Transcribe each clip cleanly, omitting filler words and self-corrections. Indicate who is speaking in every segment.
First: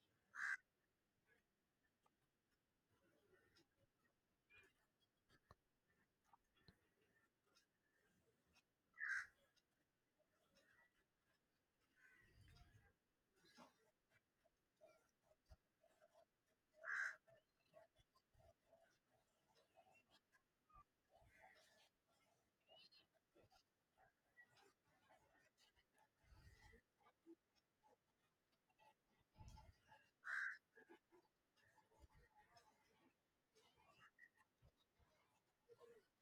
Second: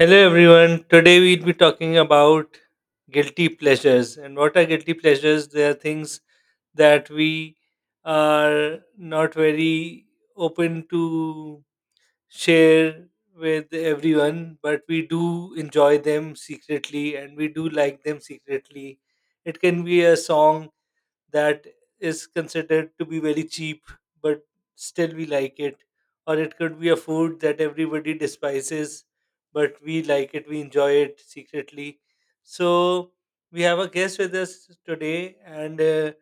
Speaker 1: Hello everyone. Today we'll be talking about guilty pleasures. And what are guilty pleasures? They are things that we are not very open to share with everyone, but we do enjoy them secretly and we do like them secretly. It can be a song that is considered to be very cheap, but still we like it. Or it could be a food that everybody despises, but we like it, we enjoy it secretly. So we have a guest with us today, and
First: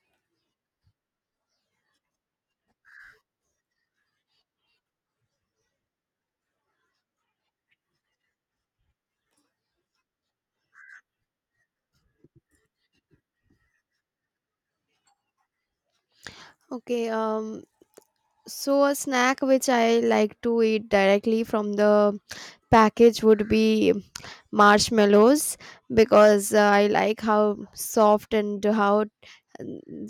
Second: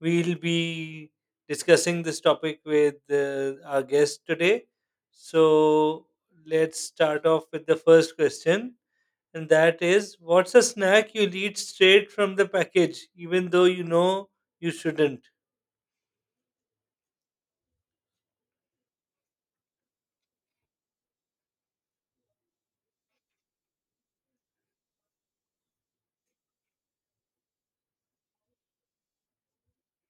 Speaker 1: we'll be discussing this topic with our guest today. So let's start off with the first question, and that is, what's a snack you'll eat straight from the package, even though you know you shouldn't?
Speaker 2: Okay, so a snack which I like to eat directly from the package would be marshmallows, because I like how soft and how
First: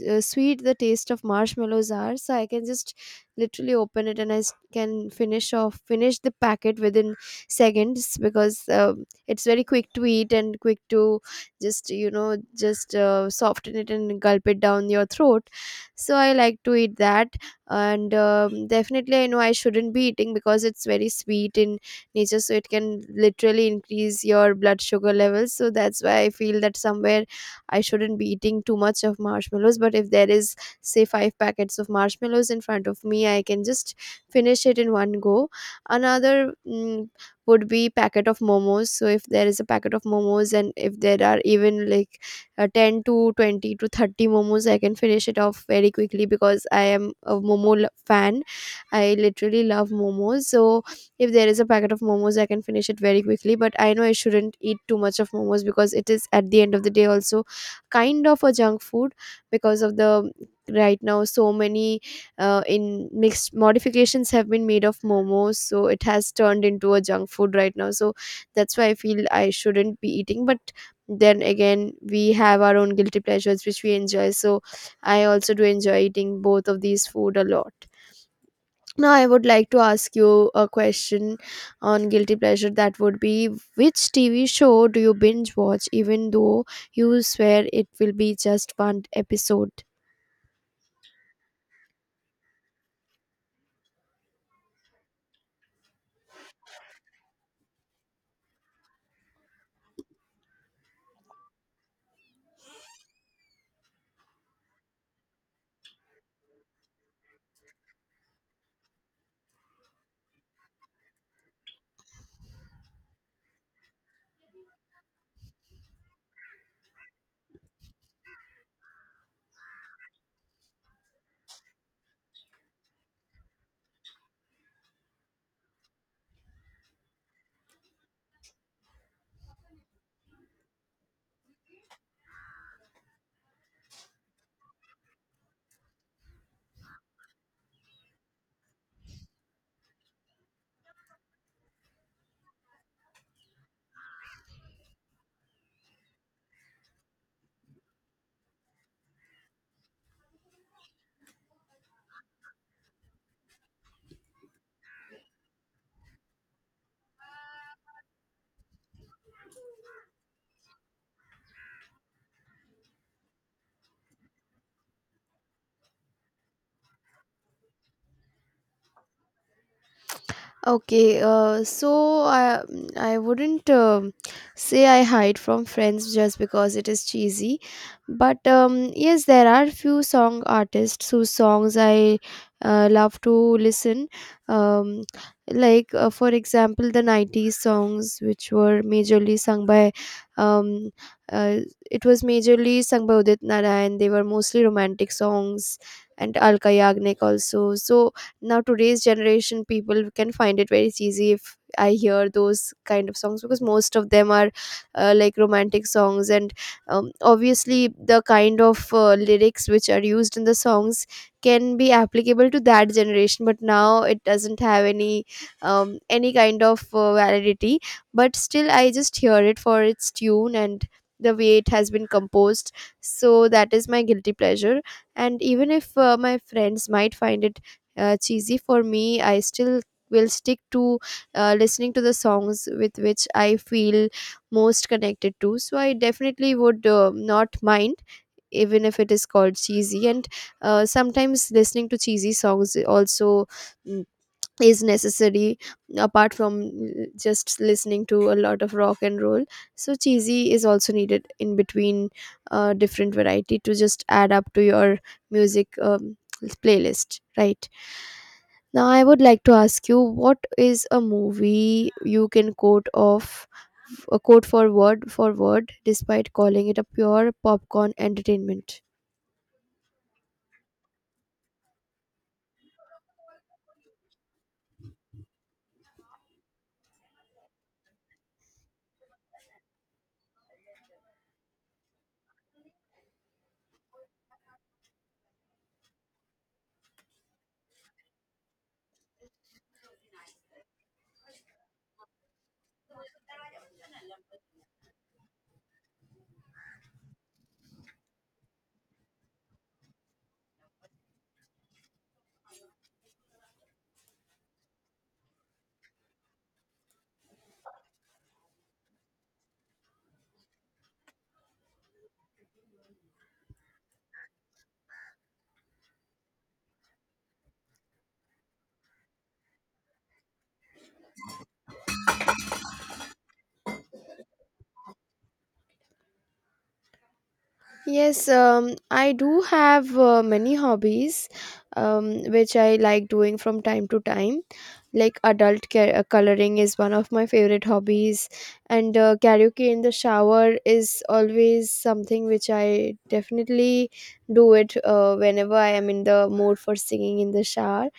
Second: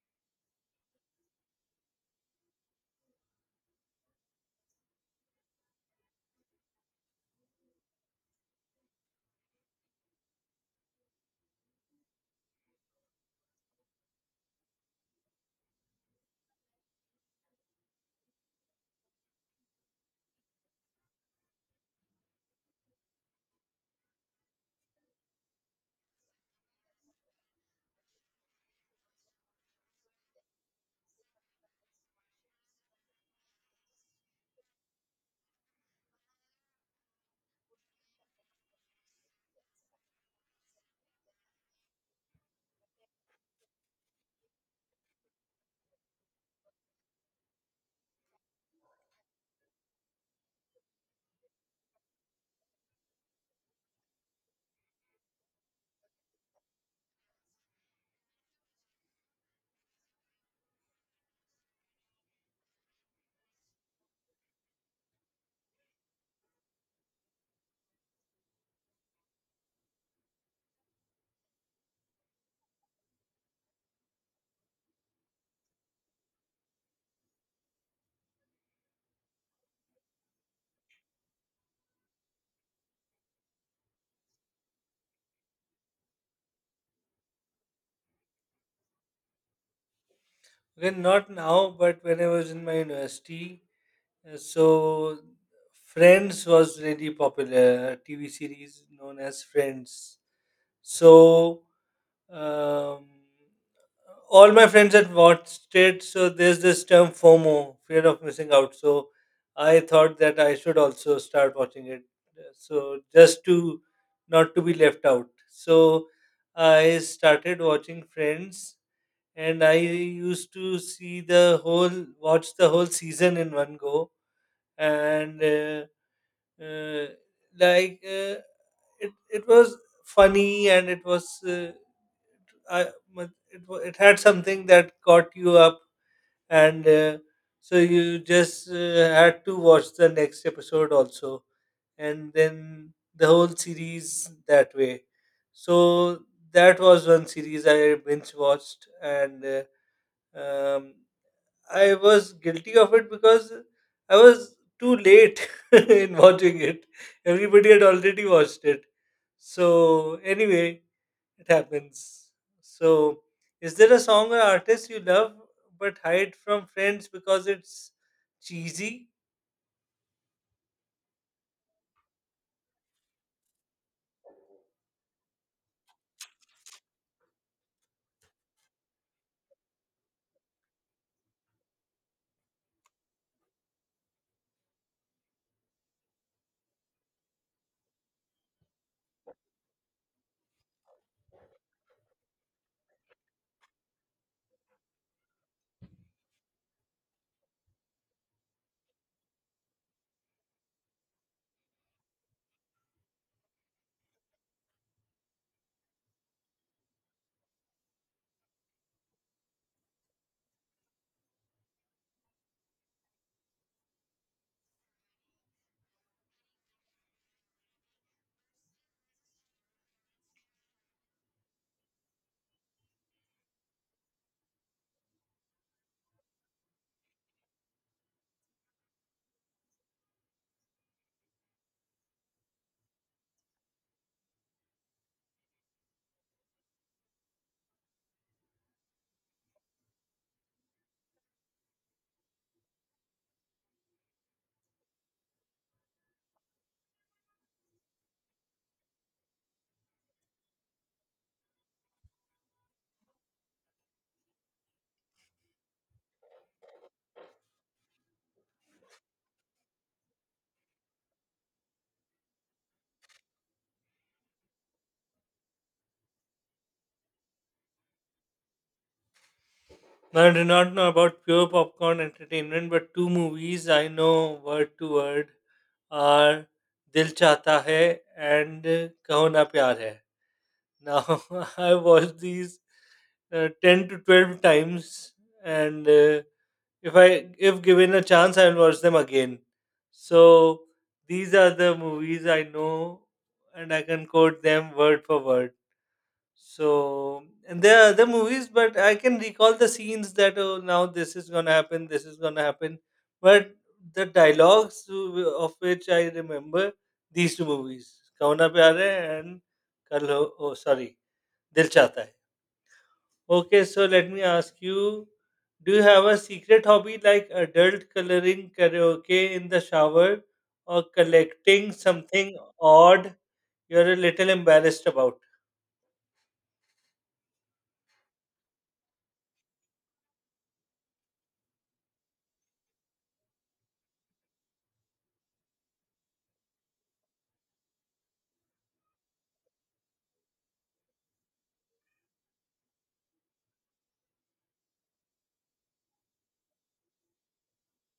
Speaker 2: sweet the taste of marshmallows are. So I can just literally open it, and can finish the packet within seconds, because it's very quick to eat and quick to just soften it and gulp it down your throat. So I like to eat that, and definitely I know I shouldn't be eating, because it's very sweet in nature, so it can literally increase your blood sugar levels. So that's why I feel that somewhere I shouldn't be eating too much of marshmallows, but if there is, say, five packets of marshmallows in front of me, I can just finish it in one go. Another would be packet of momos. So if there is a packet of momos, and if there are even like 10 to 20 to 30 momos, I can finish it off very quickly, because I am a momo fan. I literally love momos, so if there is a packet of momos, I can finish it very quickly. But I know I shouldn't eat too much of momos, because it is, at the end of the day, also kind of a junk food, because of the, right now, so many in mixed modifications have been made of momos, so it has turned into a junk food right now. So that's why I feel I shouldn't be eating, but then again, we have our own guilty pleasures which we enjoy, so I also do enjoy eating both of these food a lot. Now I would like to ask you a question on guilty pleasure. That would be, which TV show do you binge watch even though you swear it will be just one episode?
Speaker 1: Well, not now, but when I was in my university, uh, so Friends was really popular, a TV series known as Friends. So Um, all my friends had watched it, so there's this term FOMO, fear of missing out. So I thought that I should also start watching it, so just to not to be left out. So I started watching Friends, and I used to watch the whole season in one go, and. Uh, uh, like uh, it it was funny, and it was I, but it had something that caught you up, and so you just had to watch the next episode also, and then the whole series that way. So that was one series I binge watched. And um, I was guilty of it because I was too late in watching it. Everybody had already watched it. So anyway, it happens. So is there a song or artist you love but hide from friends because it's cheesy?
Speaker 2: Okay, so I wouldn't say I hide from friends just because it is cheesy, but yes, there are few song artists whose songs I love to listen. Um, like for example, the '90s songs, which were majorly sung by, um, uh, it was majorly sung by Udit Narayan. They were mostly romantic songs, and Alka Yagnik also. So now today's generation people can find it very easy if I hear those kind of songs, because most of them are like romantic songs, and obviously the kind of lyrics which are used in the songs can be applicable to that generation, but now it doesn't have any kind of validity. But still I just hear it for its tune and the way it has been composed. So that is my guilty pleasure, and even if my friends might find it cheesy, for me I still will stick to listening to the songs with which I feel most connected to. So I definitely would not mind even if it is called cheesy. And sometimes listening to cheesy songs also mm, is necessary, apart from just listening to a lot of rock and roll. So cheesy is also needed in between, different variety to just add up to your music playlist. Right now, I would like to ask you, what is a movie you can quote off, a quote for word, despite calling it a pure popcorn entertainment?
Speaker 1: Now, I do not know about pure popcorn entertainment, but two movies I know word to word are Dil Chahta Hai and Kaho Na Pyar Hai. Now I watched these 10 to 12 times, and if given a chance I'll watch them again. So these are the movies I know, and I can quote them word for word. So, and there are other movies, but I can recall the scenes that, oh, now this is gonna happen, this is gonna happen. But the of which I remember these two movies, Kauna Pyare and Kal Ho, oh sorry, दिल चाहता है। Okay, so let me ask you, do you have a secret hobby like adult coloring, karaoke in the shower, or collecting something odd you're a little embarrassed about?
Speaker 2: Yes, I do have many hobbies, which I like doing from time to time. Like adult coloring is one of my favorite hobbies, and karaoke in the shower is always something which I definitely do it whenever I am in the mood for singing in the shower.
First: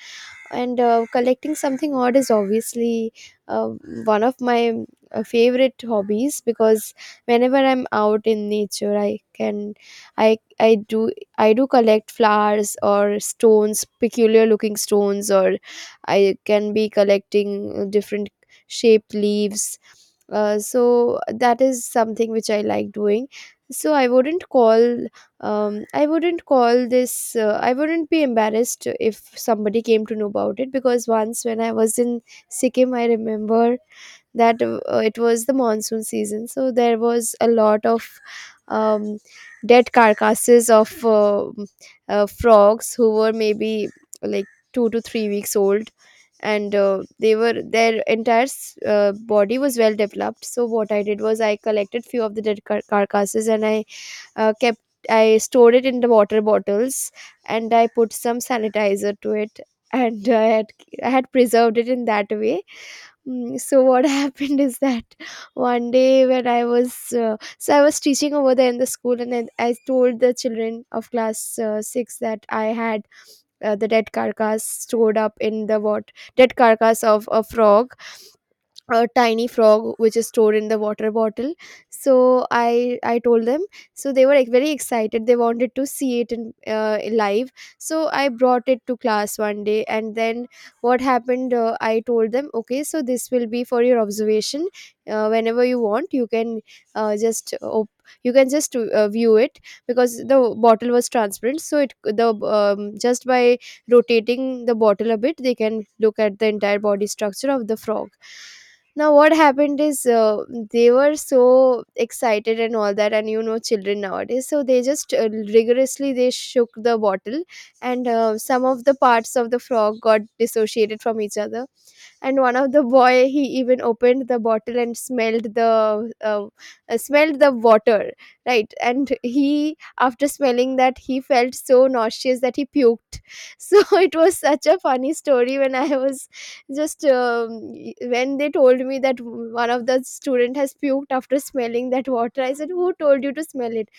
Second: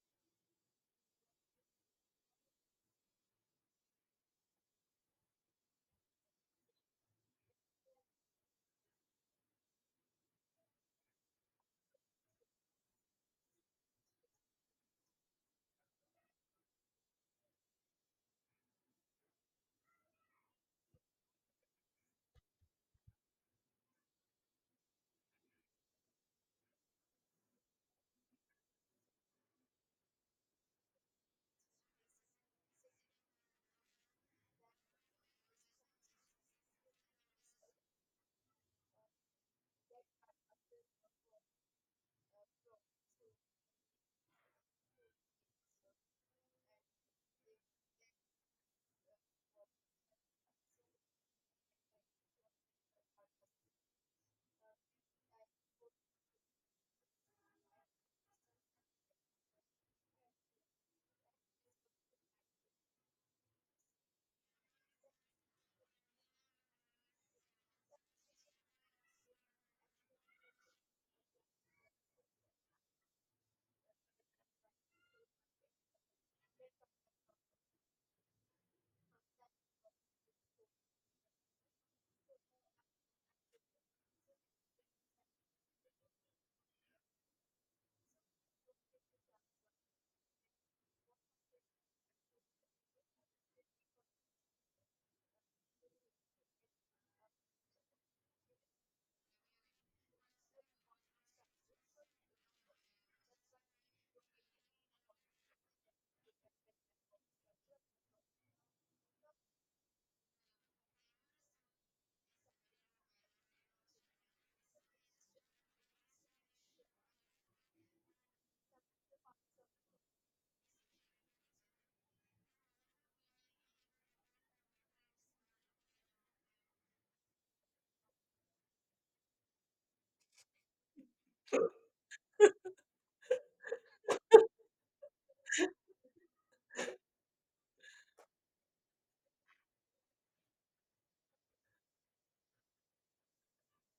Speaker 2: And collecting something odd is obviously uh, one of my favorite hobbies, because whenever I'm out in nature, I can I I do I do collect flowers, or stones, peculiar looking stones, or I can be collecting different shaped leaves. So that is something which I like doing. So I wouldn't be embarrassed if somebody came to know about it, because once when I was in Sikkim, I remember that it was the monsoon season. So there was a lot of um, dead carcasses of frogs who were maybe like 2 to 3 weeks old, and they were their entire body was well developed. So what I did was, I collected few of the dead carcasses, and uh, kept I stored it in the water bottles, and I put some sanitizer to it and I had preserved it in that way. So what happened is that, one day when I was so I was teaching over there in the school, and then I told the children of class 6 that I had the dead carcass stored up in the, what, dead carcass of a frog, a tiny frog which is stored in the water bottle. So I told them. So they were like very excited, they wanted to see it in live. So I brought it to class one day, and then what happened, I told them, okay, so this will be for your observation. Whenever you want, you can just op- you can just view it, because the bottle was transparent, so it the just by rotating the bottle a bit, they can look at the entire body structure of the frog. Now what happened is, they were so excited and all that. And you know, children nowadays, so they just rigorously, they shook the bottle, and some of the parts of the frog got dissociated from each other, and one of the boy, he even opened the bottle and smelled the water right? And he, after smelling that, he felt so nauseous that he puked. So it was such a funny story. When I was just y- When they told me that one of the student has puked after smelling that water, I said, who told you to smell it?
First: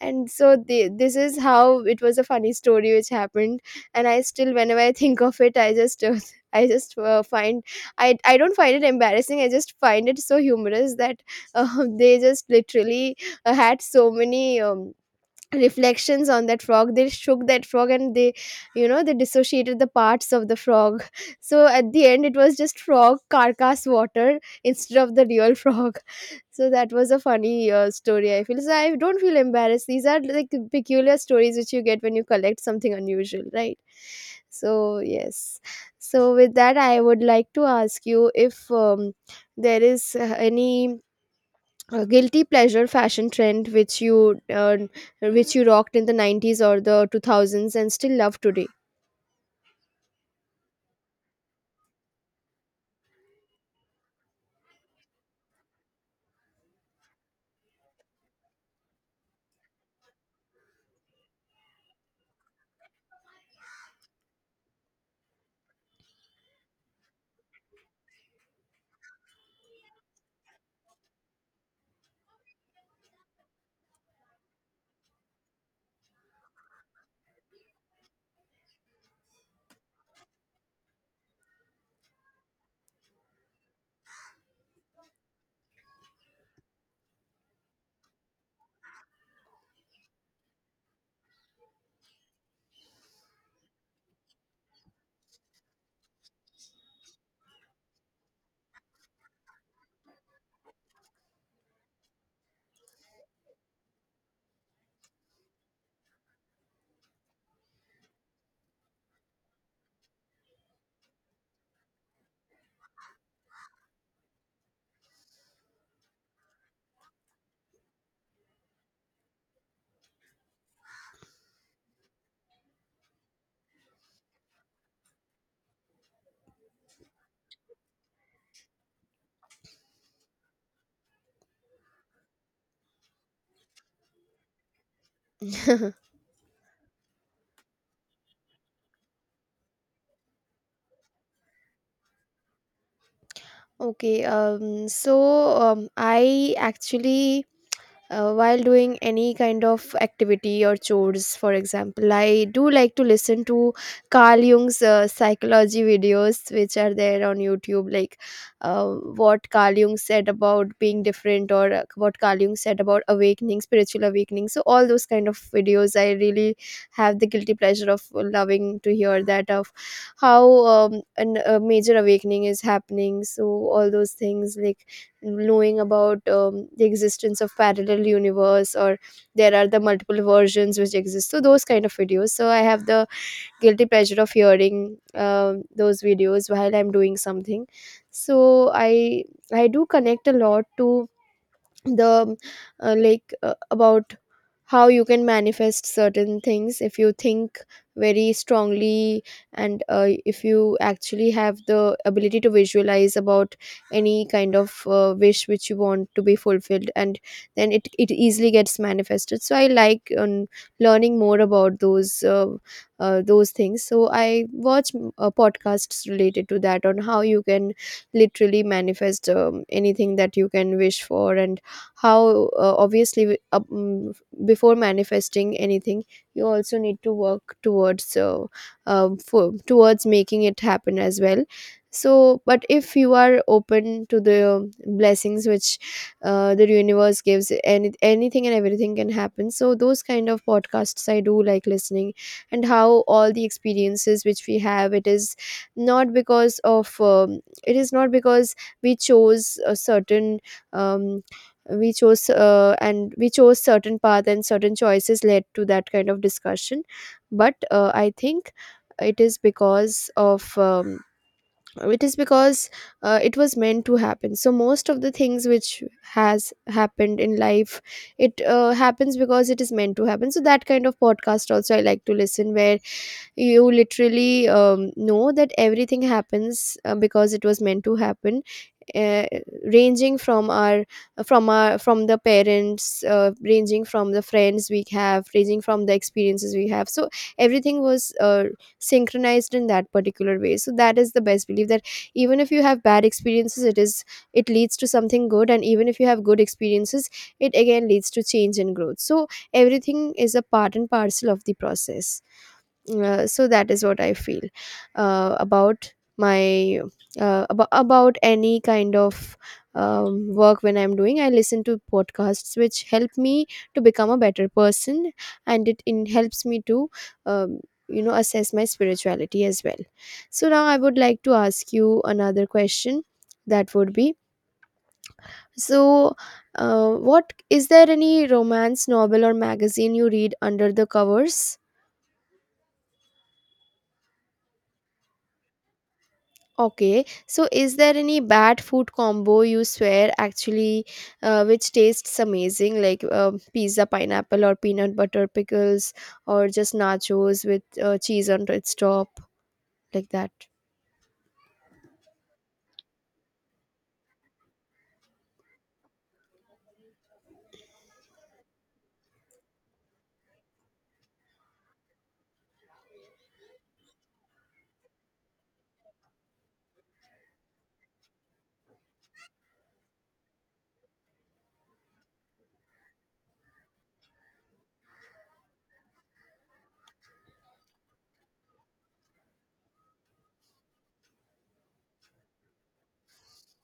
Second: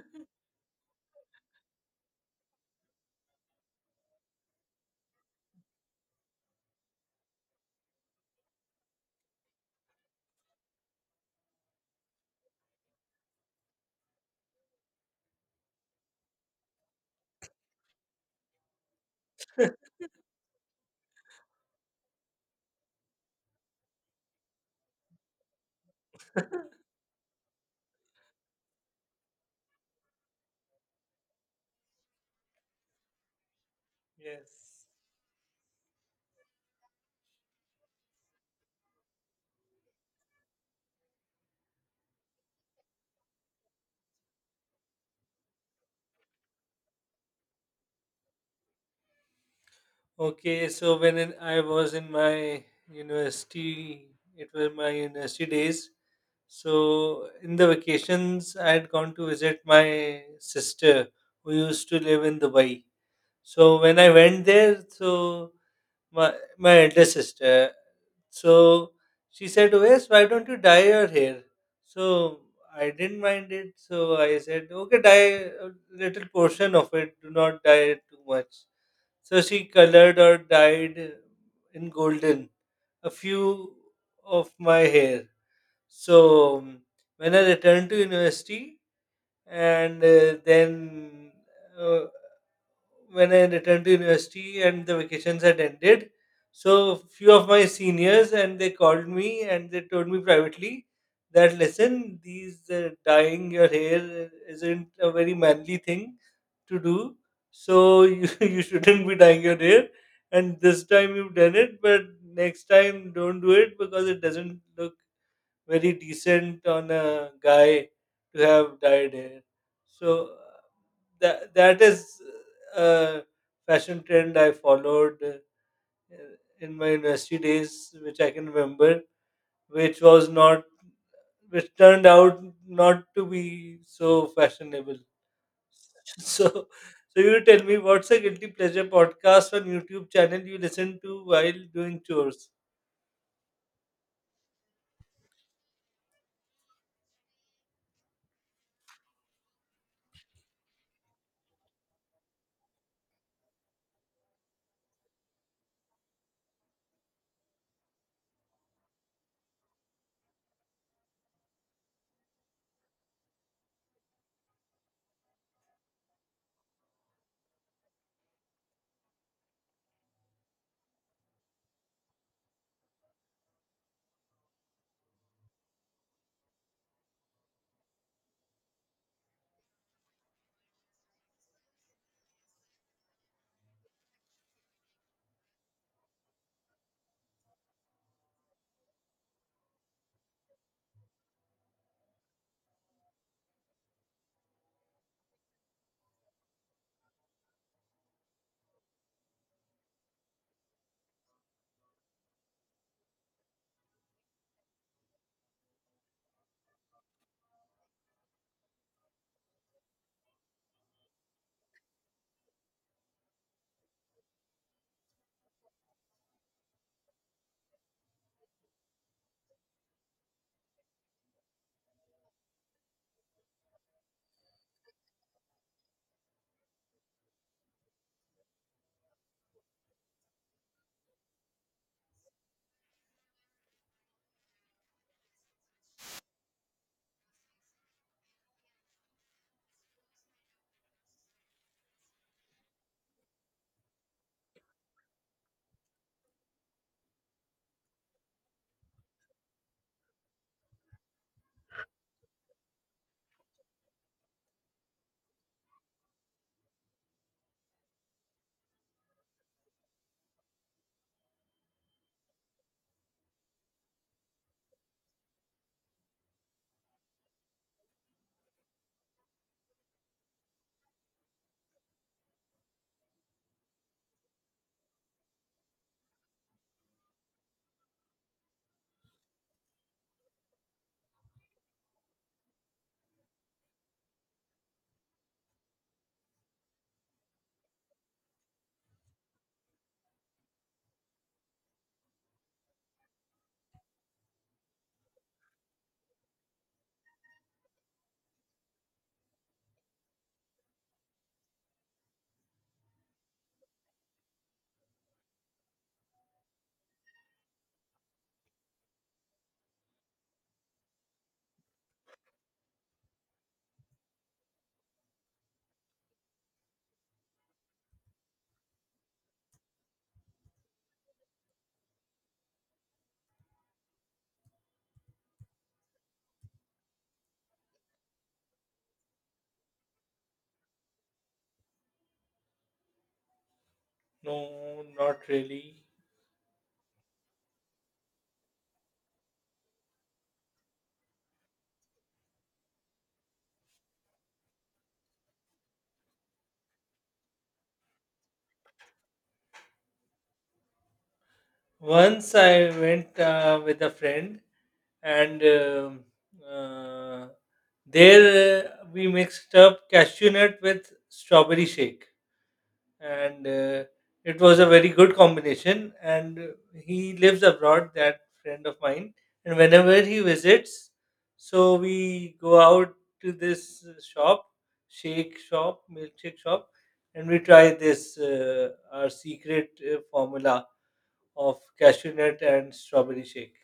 Speaker 2: And so this is how it was a funny story which happened. And I still, whenever I think of it, I just i just uh, find I don't find it embarrassing. I just find it so humorous that they just literally had so many reflections on that frog. They shook that frog, and they you know they dissociated the parts of the frog. So at the end, it was just frog carcass water instead of the real frog. So that was a funny story, I feel. So I don't feel embarrassed. These are like peculiar stories which you get when you collect something unusual, right?
Speaker 1: Yes.
Speaker 2: So yes, so with that, I would like to ask you, if there is any a guilty pleasure fashion trend which you rocked in the '90s or the 2000s and still love today.
Speaker 1: Okay, so I was in my university, it was my university days. So in the vacations, I had gone to visit my sister who used to live in Dubai. So when I went there, so my my elder sister. So she said, "Wes, why don't you dye your hair?" So I didn't mind it. So I said, okay, dye a little portion of it. Do not dye it too much. So she colored or dyed in golden a few of my hair. So when I returned to university, and then uh, when I returned to university and the vacations had ended, so few of my seniors, and they called me and they told me privately that, listen, these dyeing your hair isn't a very manly thing to do, so you, you shouldn't be dyeing your hair. And this time you've done it, but next time don't do it, because it doesn't look very decent on a guy to have dyed hair. So that is a fashion trend I followed in my university days, which I can remember, which was not, which turned out not to be so fashionable. So, so you tell me, what's a guilty pleasure podcast on YouTube channel you listen to while doing chores?
Speaker 2: Okay, so I actually while doing any kind of activity or chores, for example, I do like to listen to Carl Jung's psychology videos which are there on YouTube. Like uh, what Carl Jung said about being different, or what Carl Jung said about awakening, spiritual awakening. So all those kind of videos, I really have the guilty pleasure of loving to hear that, of how a major awakening is happening. So all those things, like knowing about the existence of parallel universe, or there are the multiple versions which exist, so those kind of videos, so I have the guilty pleasure of hearing those videos while I'm doing something. So I do connect a lot to the like about how you can manifest certain things if you think very strongly. And if you actually have the ability to visualize about any kind of wish which you want to be fulfilled, and then it easily gets manifested. So I like learning more about those things. So I watch podcasts related to that, on how you can literally manifest anything that you can wish for, and how obviously before manifesting anything, you also need to work towards making it happen as well. So but if you are open to the blessings which the universe gives, anything and everything can happen, so those kind of podcasts I do like listening. And how all the experiences which we have, it is not because we chose um, certain path, and certain choices led to that kind of discussion. But I think it is because of it is because it was meant to happen. So most of the things which has happened in life, it happens because it is meant to happen. So that kind of podcast also I like to listen where you literally know that everything happens because it was meant to happen. uh, Ranging from our from the parents, ranging from the friends we have, ranging from the experiences we have. So everything was synchronized in that particular way. So that is the best belief that even if you have bad experiences, it leads to something good, and even if you have good experiences, it again leads to change and growth. So everything is a part and parcel of the process. So that is what I feel about my about any kind of work. When I'm doing, I listen to podcasts which help me to become a better person, and it in helps me to um, assess my spirituality as well. So now I would like to ask you another question. That would be, so what, is there any romance novel or magazine you read under the covers?
Speaker 1: No, not really.
Speaker 2: Okay, so is there any bad food combo you swear actually, which tastes amazing, like pizza pineapple or peanut butter pickles, or just nachos with cheese on its top, like that?
Speaker 1: Once I went with a friend, and uh, there we mixed up cashew nut with strawberry shake, and it was a very good combination. And he lives abroad, that friend of mine, and whenever he visits, so we go out to this shake shop, milkshake shop, and we try this our secret formula of cashew nut and strawberry shake.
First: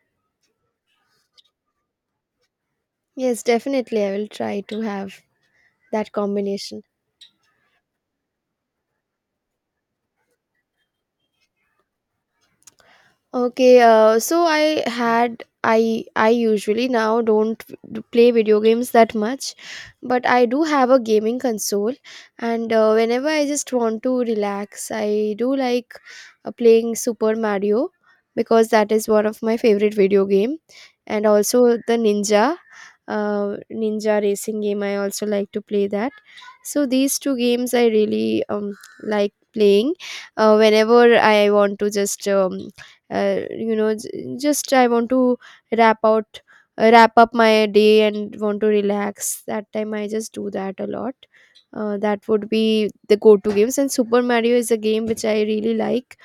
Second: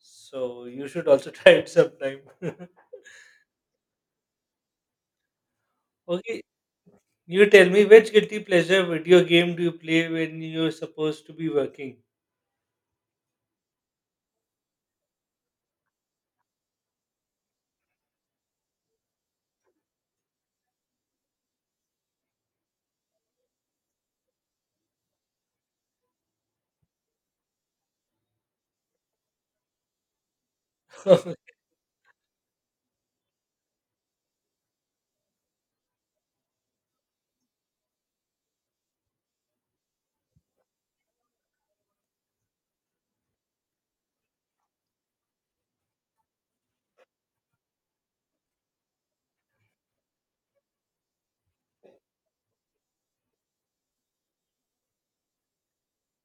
Speaker 1: So you should also try it sometime.
Speaker 2: Yes, definitely I will try to have that
Speaker 1: Okay,
Speaker 2: combination.
Speaker 1: you tell me, which guilty pleasure video game do you play when you're supposed to be working?
Speaker 2: Okay, so I had I usually now don't play video games that much, but I do have a gaming console, and whenever I just want to relax, I do like playing Super Mario, because that is one of my favorite video game, and
Speaker 1: Yeah,
Speaker 2: also the Ninja, Ninja racing game. I also like to play that. So these two games I really like playing whenever I want to just I want to wrap out wrap up my day and want to relax. That time I just do that a lot. That would be the go-to games. And Super Mario is a game which I really like,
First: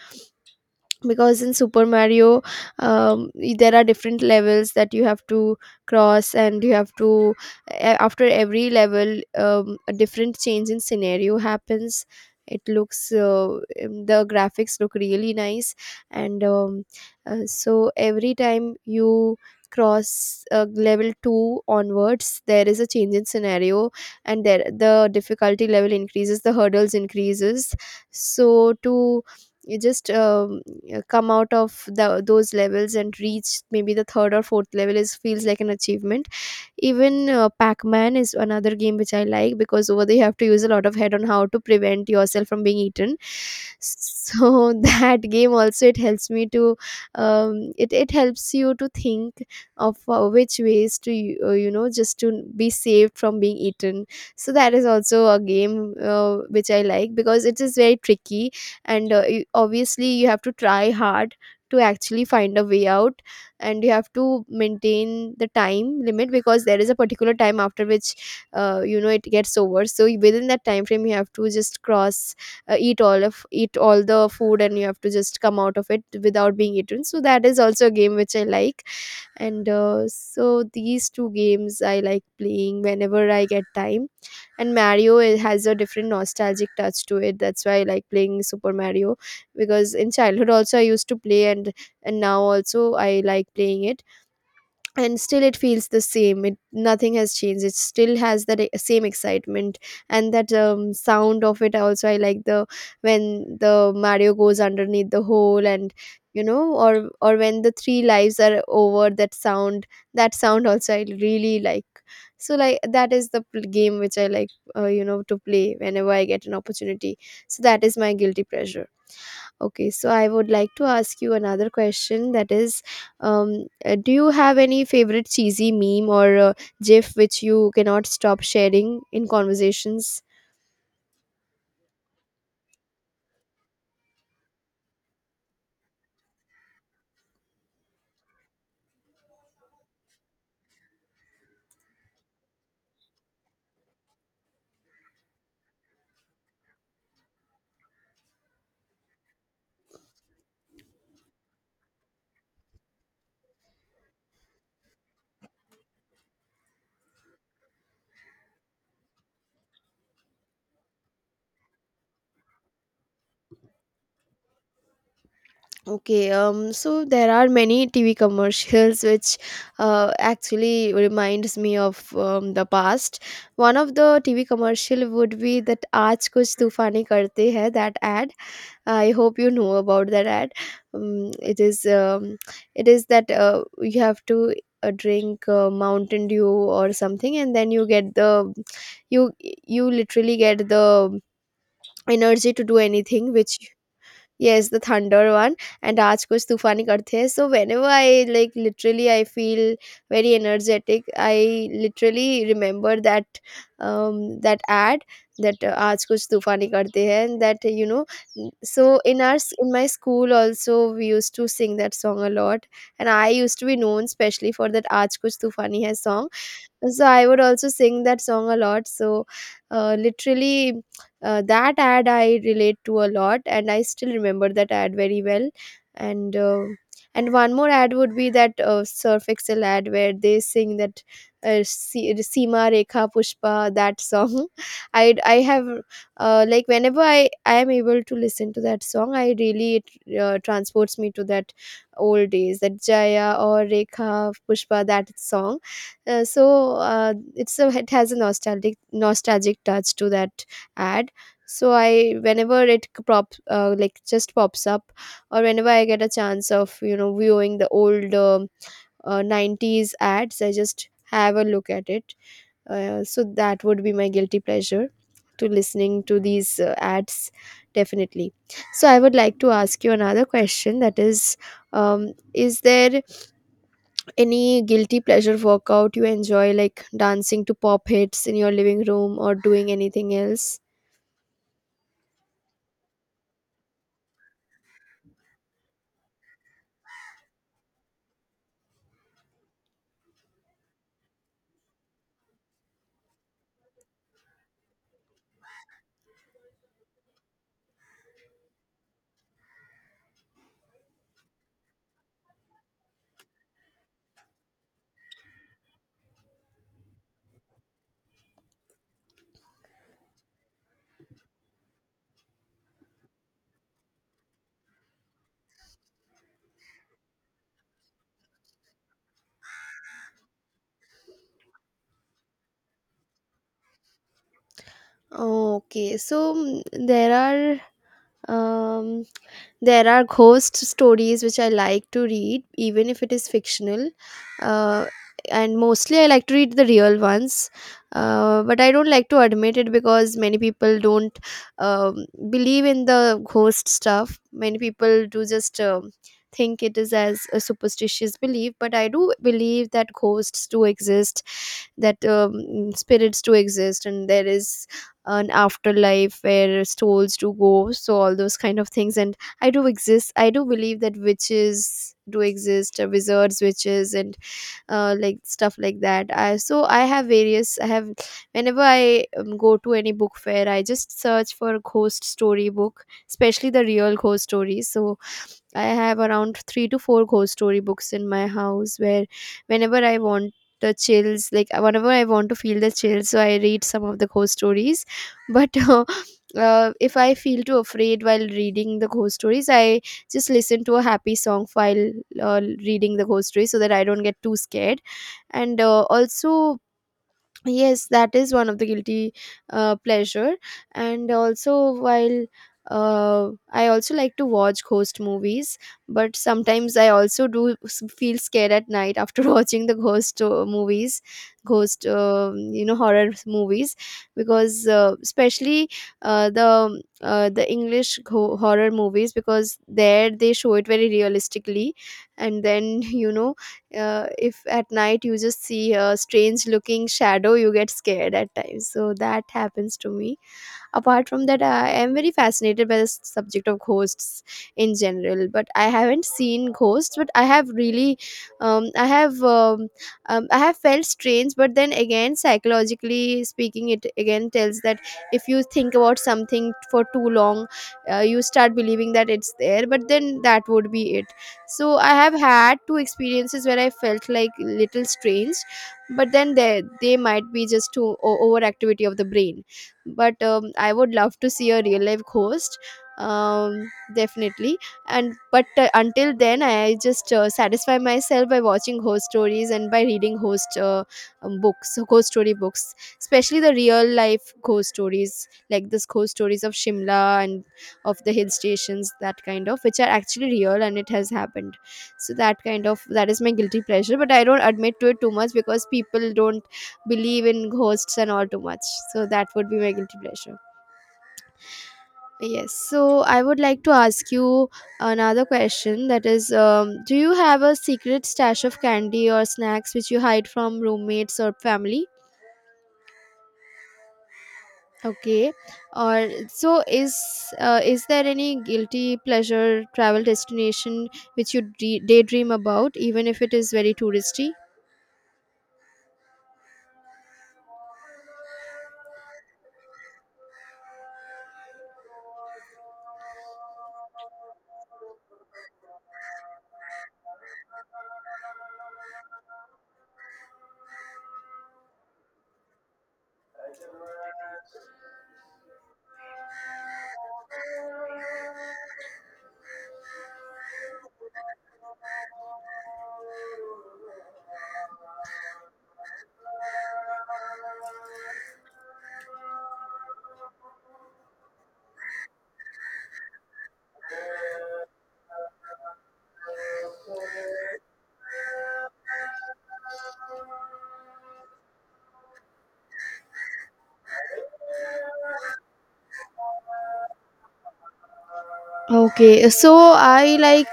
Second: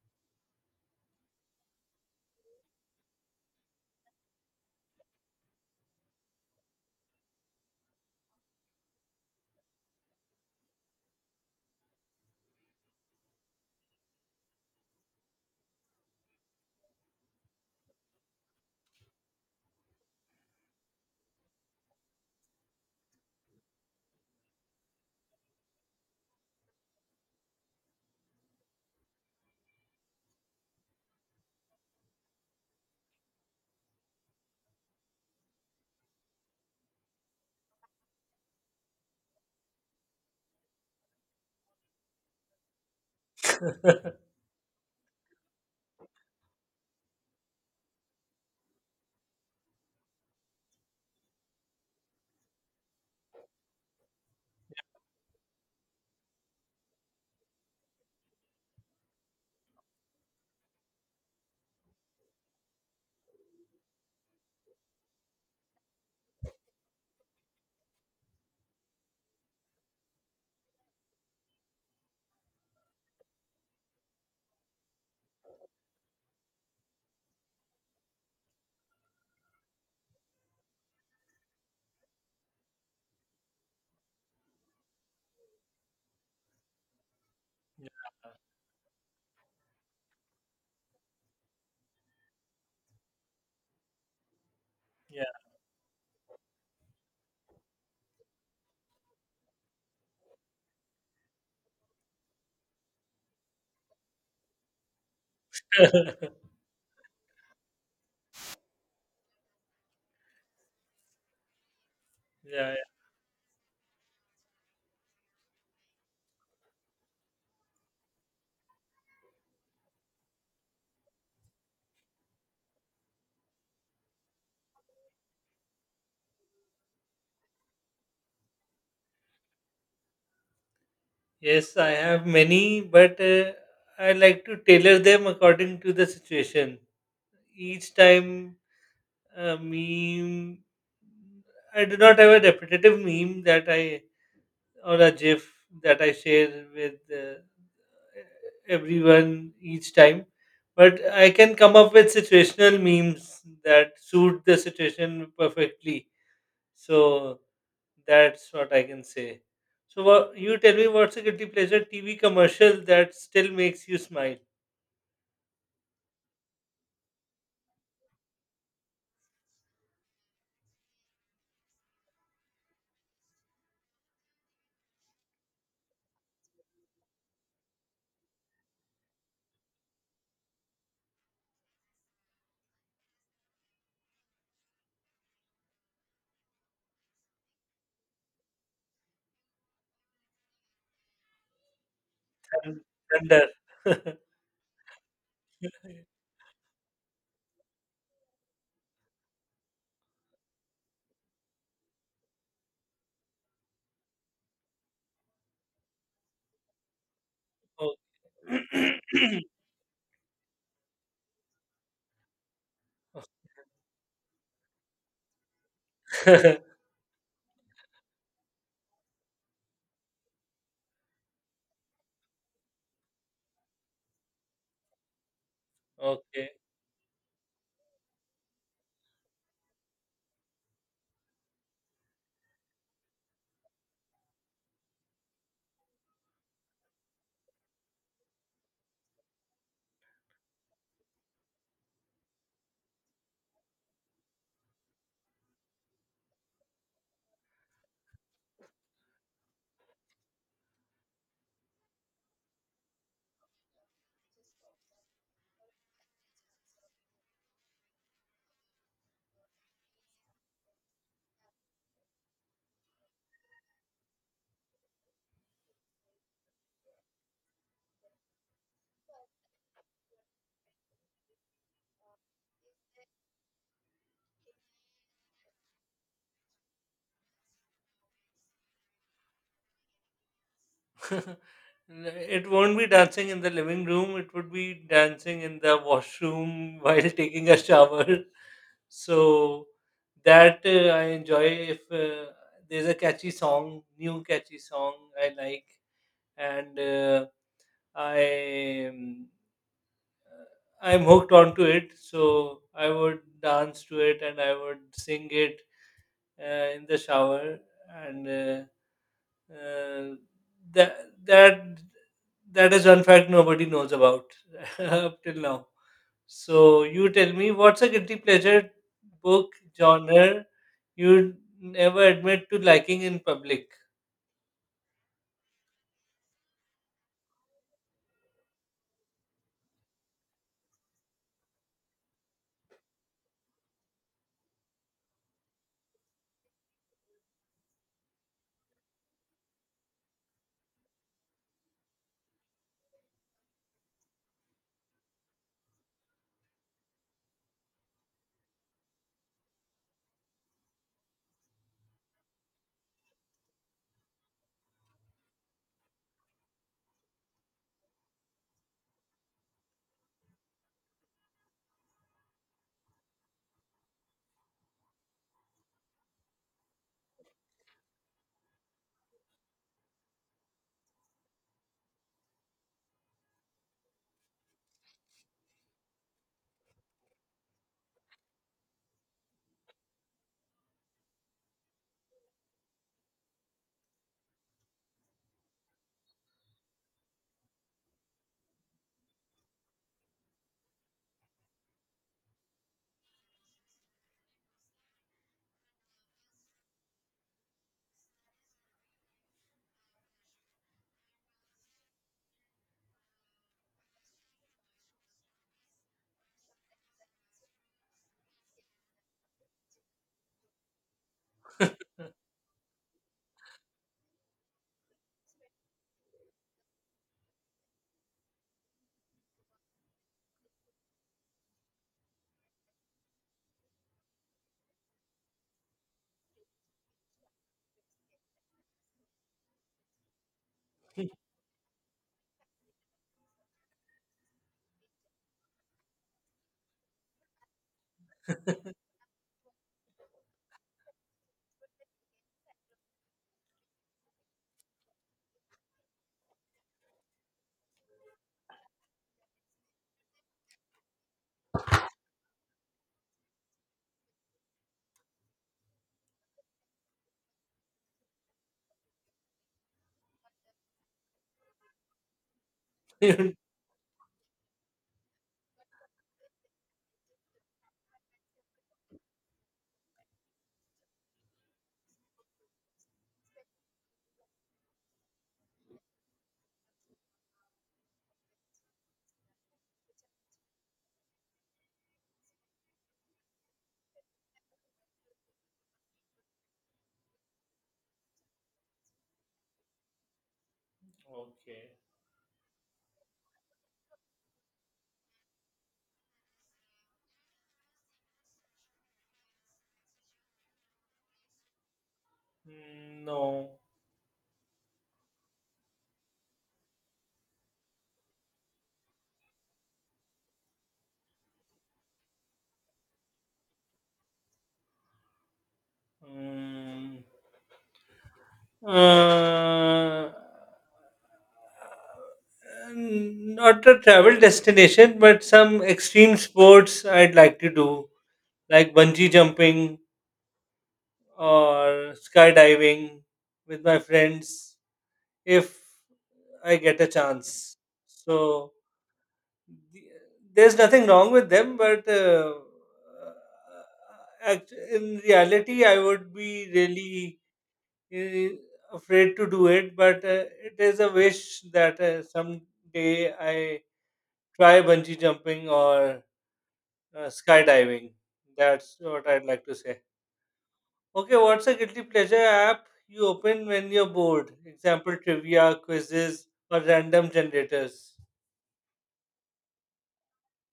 Speaker 2: because in Super Mario, there are different levels that you have to cross, and you have to, after every level, a different change in scenario happens. It looks the graphics look really nice, and so every time you cross level 2 onwards, there is a change in scenario, and there the difficulty level increases, the hurdles increases. So to, you just come out of those levels and reach maybe the third or fourth level, is feels like an achievement. Even Pac-Man is another game which I like, because over there you have to use a lot of head on how to prevent yourself from being eaten. So that game also, it helps me to it helps you to think of which ways to just to be saved from being eaten. So that is also a game which I like, because it is very tricky, and you, obviously you have to try hard to actually find a way out, and you have to maintain the time limit, because there is a particular time after which, it gets over. So within that time frame you have to just cross, eat all the food, and you have to just come out of it without being eaten. So that is also a game which I like. And so these two games I like playing whenever I get time. And Mario, it has a different nostalgic touch to it, that's why I like playing Super Mario, because in childhood also I used to play, and now also I like playing it, and
Speaker 1: yeah.
Speaker 2: still it feels the same, it nothing has changed, it still has that same excitement. And that sound of it also I like, the when the Mario goes underneath the hole, and you know, or when the three lives are over, that sound, that sound also I really like. So
Speaker 1: Yeah.
Speaker 2: like that is the game which I like, to play whenever I get an opportunity. So that is my guilty pleasure. Okay, so I would like to ask you another question, that is, do you have any favorite cheesy meme or GIF which you cannot stop sharing in conversations?
Speaker 1: Yes, I have many, but I like to tailor them according to the situation. Each time a meme, I do not have a repetitive meme that I, or a GIF that I share with everyone each time, but I can come up with situational memes that suit the situation perfectly. So that's what I can say. So what, you tell me, what's a guilty pleasure TV commercial that still makes you smile
Speaker 2: Okay, so there are many TV commercials which actually reminds me of the past. One of the TV commercial would be that "Aaj kuch tufani karte hai", that ad. I hope you know about that ad. Um, it is um, it is that, you have to drink Mountain Dew or something, and then you get the, you literally get the energy to do
Speaker 1: and
Speaker 2: anything
Speaker 1: wonder?
Speaker 2: which, yes, the thunder one, and aaj kuch tufani karte hai. So whenever I, like, literally I feel very energetic. I literally remember that that ad, that aaj kuch tufani karte hai, and that, you
Speaker 1: Oh.
Speaker 2: know, so in my school also we used to sing that song a lot, and I used to be known specially for that aaj kuch tufani hai song. So I would also sing that song a lot. So literally, that ad I relate to a lot, and I still remember that ad very well. And
Speaker 1: Okay.
Speaker 2: and one more ad would be that Surf Excel ad where they sing that, uh, seema rekha pushpa, that song. I have, like whenever I am able to listen to that song, I really, it transports me to that old days, that jaya or rekha pushpa, that song. It's a, it has a nostalgic, nostalgic touch to that ad. So I, whenever it c- prop like just pops up, or whenever I get a chance of, you know, viewing the old 90s ads, I just have a look at it. So that would be my guilty pleasure, to listening to these ads, definitely. So I would like to ask you another question, that is, is there any guilty pleasure workout you enjoy, like dancing to pop hits in your living room or doing anything else?
Speaker 1: It won't be dancing in the living room, it would be dancing in the washroom while taking a shower. So that I enjoy. If there's a catchy song, new catchy song I like, and I um, uh, I'm hooked onto it. So I would dance to it and I would sing it in the shower and. uh, that that that is one fact nobody knows about up till now. So you tell me, what's a guilty pleasure book genre you'd never admit to liking in public?
Speaker 2: Oh, okay. So mm, there are. Um, There are ghost stories which I like to read, even if it is fictional. Uh, and mostly I like to read the real ones, but I don't like to admit it because many people don't believe in the ghost stuff. Many people do just think it is as a superstitious belief, but I do believe that ghosts do exist, that spirits do exist, and there is an afterlife where souls do go. So all those kind of things, and I do exist, I do believe that witches do exist, wizards, witches, and like stuff like that. I, so I have various I have Whenever I go to any book fair, I just search for ghost story book, especially the real ghost stories. So I have around 3 to 4 ghost story books in my house, where whenever I want the chills, like whenever I want to feel the chills, so I read some of the ghost stories. But if I feel too afraid while reading the ghost stories, I just listen to a happy song while reading the ghost story, so that I don't get too scared. And also, yes, that is one of the guilty pleasure. And also, while I also like to watch ghost movies, but sometimes I also do feel scared at night after watching the ghost movies, ghost, horror movies, because especially the English horror movies, because there they show it very realistically, and then you know, if at night you just see a strange looking shadow, you get scared at times. So that happens to me. Apart from that, I am very fascinated by the subject of ghosts in general. But I haven't seen ghosts, but I have really, um, I have, um, I have felt strange. But then again, psychologically speaking, it again tells that if you think about something for too long, you start believing that it's there. But then that would be it. So I have had two experiences where I felt like little strange, but then they might be just overactivity of the brain, but I would love to see a real life ghost, um, definitely. And but Until then I just satisfy myself by watching ghost stories and by reading ghost books, ghost story books, especially the real life ghost stories like this ghost stories of Shimla and of the hill stations, that kind of which are actually real and it has happened. So that kind of, that is my guilty pleasure, but I don't admit to it too much because people don't believe in ghosts and all too much. So that would be my guilty pleasure. Yes. So I would like to ask you another question, that is, do you have a secret stash of candy or snacks which you hide from roommates or family?
Speaker 1: Mm, no.
Speaker 2: Okay. Or so is, is there any guilty pleasure travel destination which you daydream about, even if it is very touristy?
Speaker 1: Mm. Uh, Not a travel destination, but some extreme sports I'd like to do, like bungee jumping or skydiving with my friends if I get a chance. So the- there's nothing wrong with them, but uh, in reality, I would be really afraid to do it. But it is a wish that someday I try bungee jumping or skydiving. That's what I'd like to say. Okay, what's a guilty pleasure app you open when you're bored? Example, trivia, quizzes, or random generators.
Speaker 2: Okay, so I like,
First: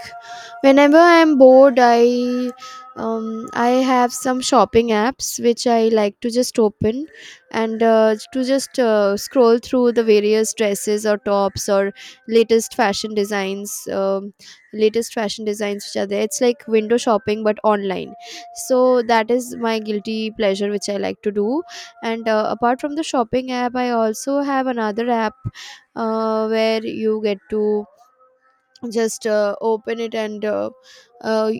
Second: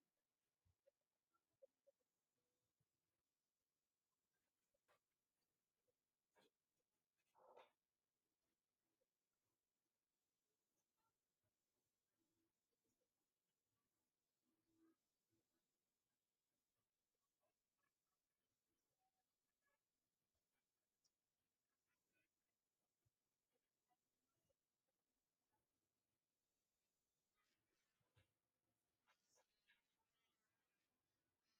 Speaker 2: whenever I'm bored, I have some shopping apps which I like to just open and to just scroll through the various dresses or tops or latest fashion designs, um, latest fashion designs which are there. It's like window shopping but online. So that is my guilty pleasure which I like to do. And Apart from the shopping app, I also have another app where you get to just open it, and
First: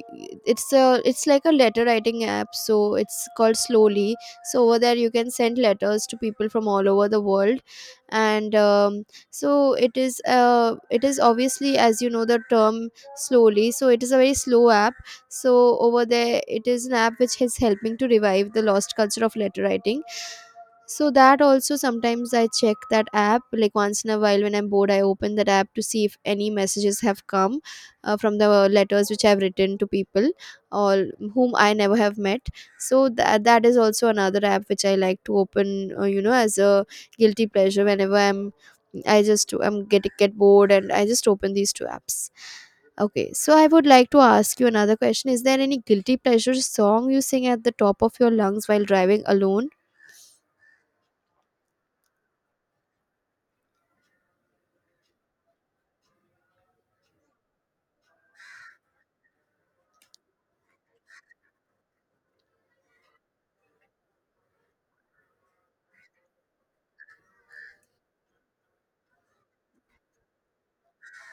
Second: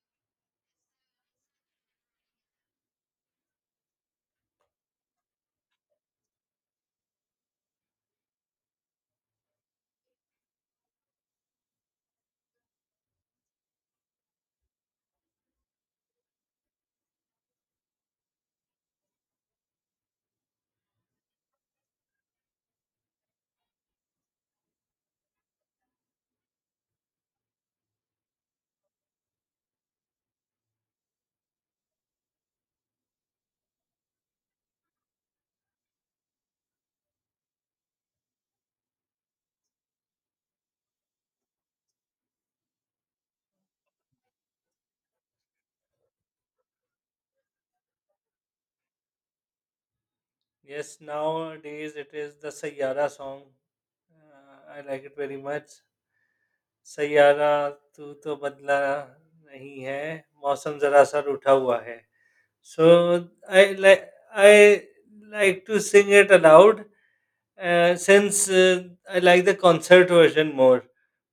Speaker 2: it's a it's like a letter writing app, so it's called Slowly. So over there you can send letters to people from all over the world, and so it is, it is obviously, as you know, the term slowly, so it is a very slow app. So over there, it is an app which is helping to revive the lost culture of letter writing. So that also, sometimes I check that app like once in a while. When I'm bored, I open that app to see if any messages have come from the letters which I've written to people, or whom I never have met. So that is also another app which I like to open, you know, as a guilty pleasure, whenever I'm, I just, I'm get bored and I just open these two apps. Okay, so I would like to ask you another question. Is there any guilty pleasure song you sing at the top of your lungs while driving alone?
Speaker 1: Yes, nowadays it is the Sayara song. I like it very much. Saiyaara तू तो बदला नहीं है मौसम जरा सा रूठा हुआ है so I like I like to sing it aloud since I like the concert version more,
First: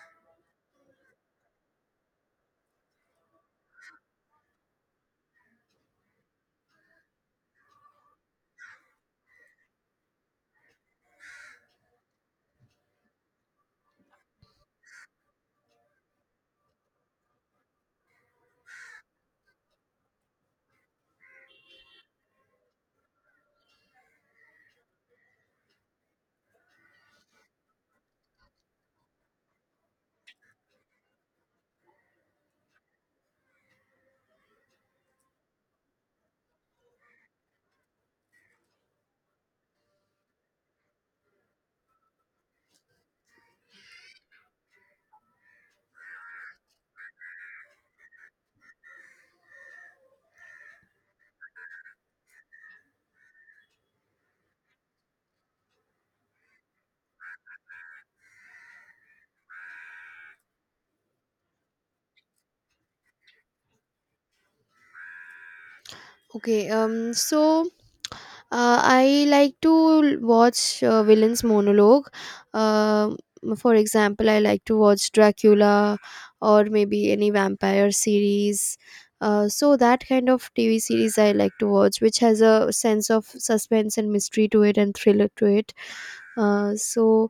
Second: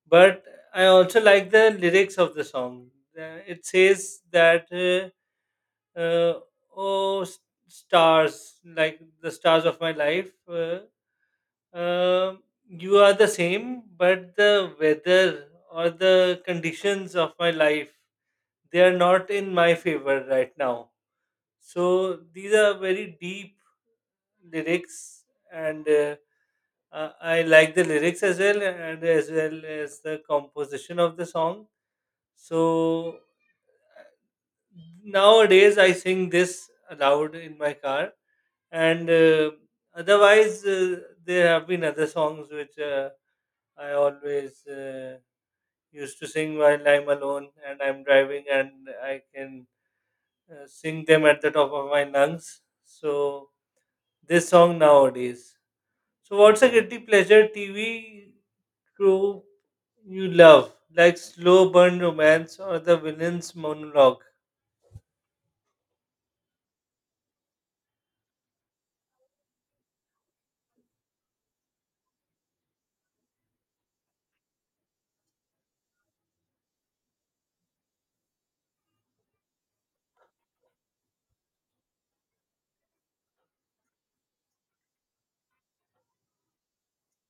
Speaker 1: but I also like the lyrics of the song. It says that, uh, "Oh, stars, like the stars of my life, uh, um you are the same, but the weather or the conditions of my life, they are not in my favor right now." So these are very deep lyrics, and I like the lyrics as well, and as well as the composition of the song. So nowadays I sing this aloud in my car, and otherwise there have been other songs which I always used to sing while I'm alone and I'm driving, and I can sing them at the top of my lungs. So this song nowadays. So, what's a guilty pleasure TV group you love, like Slow Burn Romance or The Villain's Monologue?
Speaker 2: Okay, so I like to watch villains monologue. Um for example, I like to watch Dracula, or maybe any vampire series. So that kind of TV series I like to watch, which has a sense of suspense and mystery to it, and thriller to it. Uh, so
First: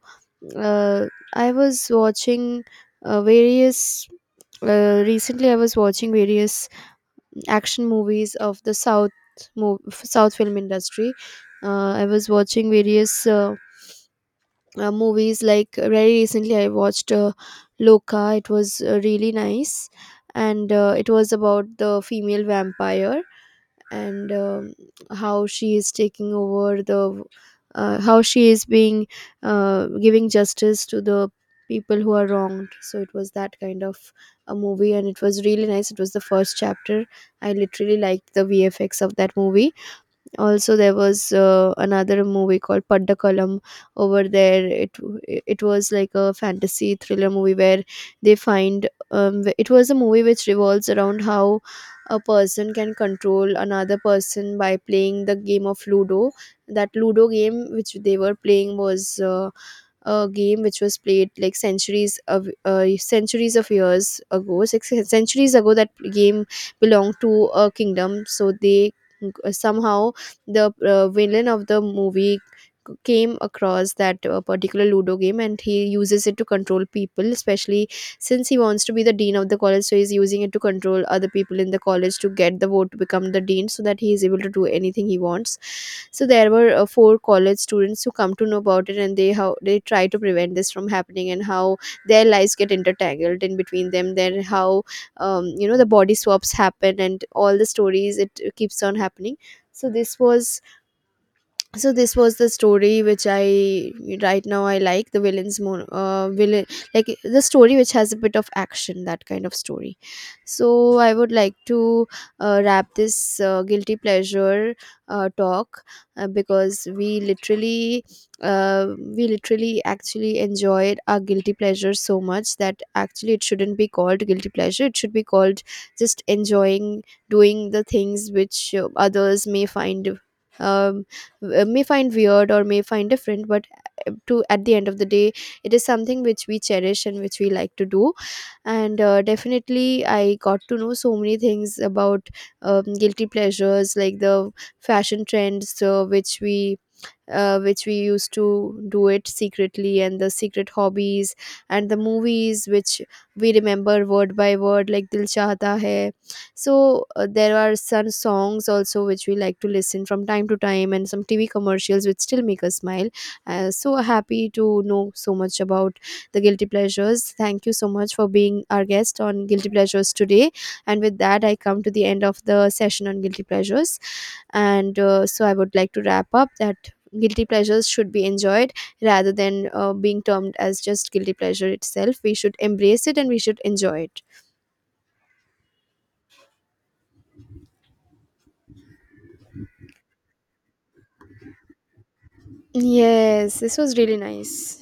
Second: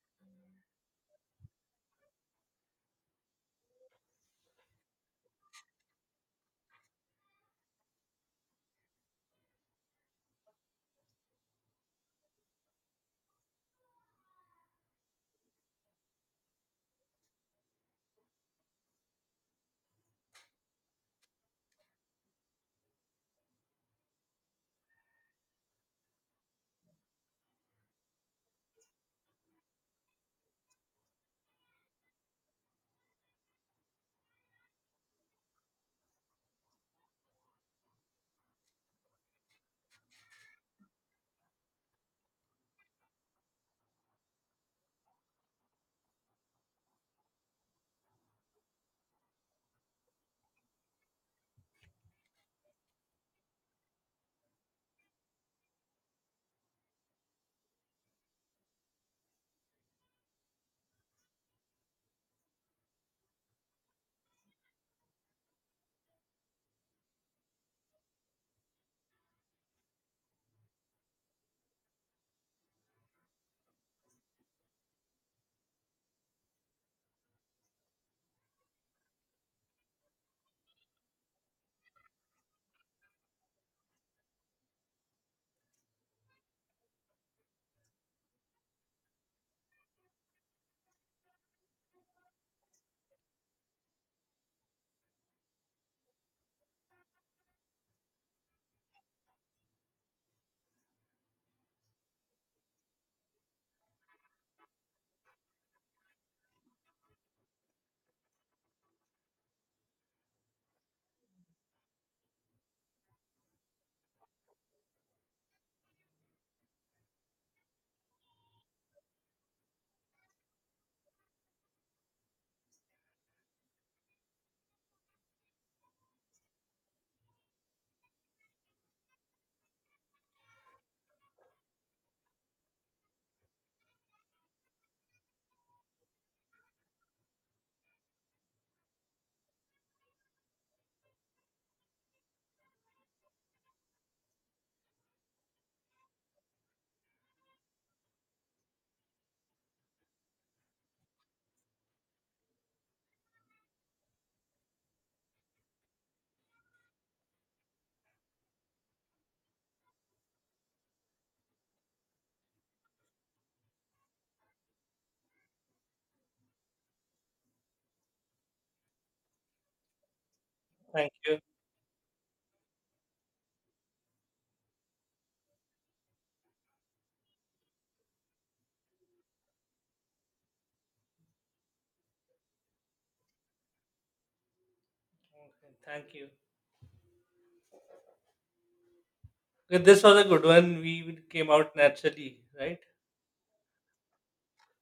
Speaker 2: uh, I was watching various recently, I was watching various action movies of the South, South film industry. I was watching various movies, like very recently I watched, Loka. It was really nice, and it was about the female vampire, and how she is taking over the, how she is being, giving justice to the people who are wronged. So it was that kind of a movie, and it was really nice. It was the first chapter. I literally liked the VFX of that movie. Also, there was, another movie called Paddakulam. Over there, it was like a fantasy thriller movie where they find, it was a movie which revolves around how a person can control another person by playing the game of Ludo. That Ludo game which they were playing was, a game which was played like centuries of years ago, six centuries ago. That game belonged to a kingdom. So they, somehow the villain of the movie came across that, particular Ludo game, and he uses it to control people, especially since he wants to be the dean of the college, so he's using it to control other people in the college to get the vote to become the dean, so that he is able to do anything he wants. So there were, four college students who come to know about it, and they, how they try to prevent this from happening, and how their lives get intertangled in between them, then how, you know, the body swaps happen and all the stories, it keeps on happening. so this was so this was the story which I, right now, I like the villains more, villain like the story which has a bit of action, that kind of story. So I would like to wrap this, guilty pleasure talk, because we literally, uh, we literally actually enjoyed our guilty pleasure so much that actually it shouldn't be called guilty pleasure, it should be called just enjoying doing the things which, others may find, um, may find weird or may find different. But to, at the end of the day, it is something which we cherish and which we like to do. And definitely I got to know so many things about, guilty pleasures, like the fashion trends, which we used to do it secretly, and the secret hobbies, and the movies which we remember word by word, like Dil Chahta Hai. So, there are some songs also which we like to listen from time to time, and some TV commercials which still make us smile. Uh, so happy to know so much about the guilty pleasures. Thank you so much for being our guest on Guilty Pleasures today, and
Speaker 1: Thank
Speaker 2: with
Speaker 1: you.
Speaker 2: that I come to the end of the session on guilty pleasures. And so I would like to wrap up that guilty pleasures should be enjoyed rather than being termed as just guilty pleasure itself. We should embrace it and we should enjoy it.
Speaker 1: Okay, thank you. Okay, this was a good one. We came out naturally, right?
Speaker 2: Yes, this was really nice.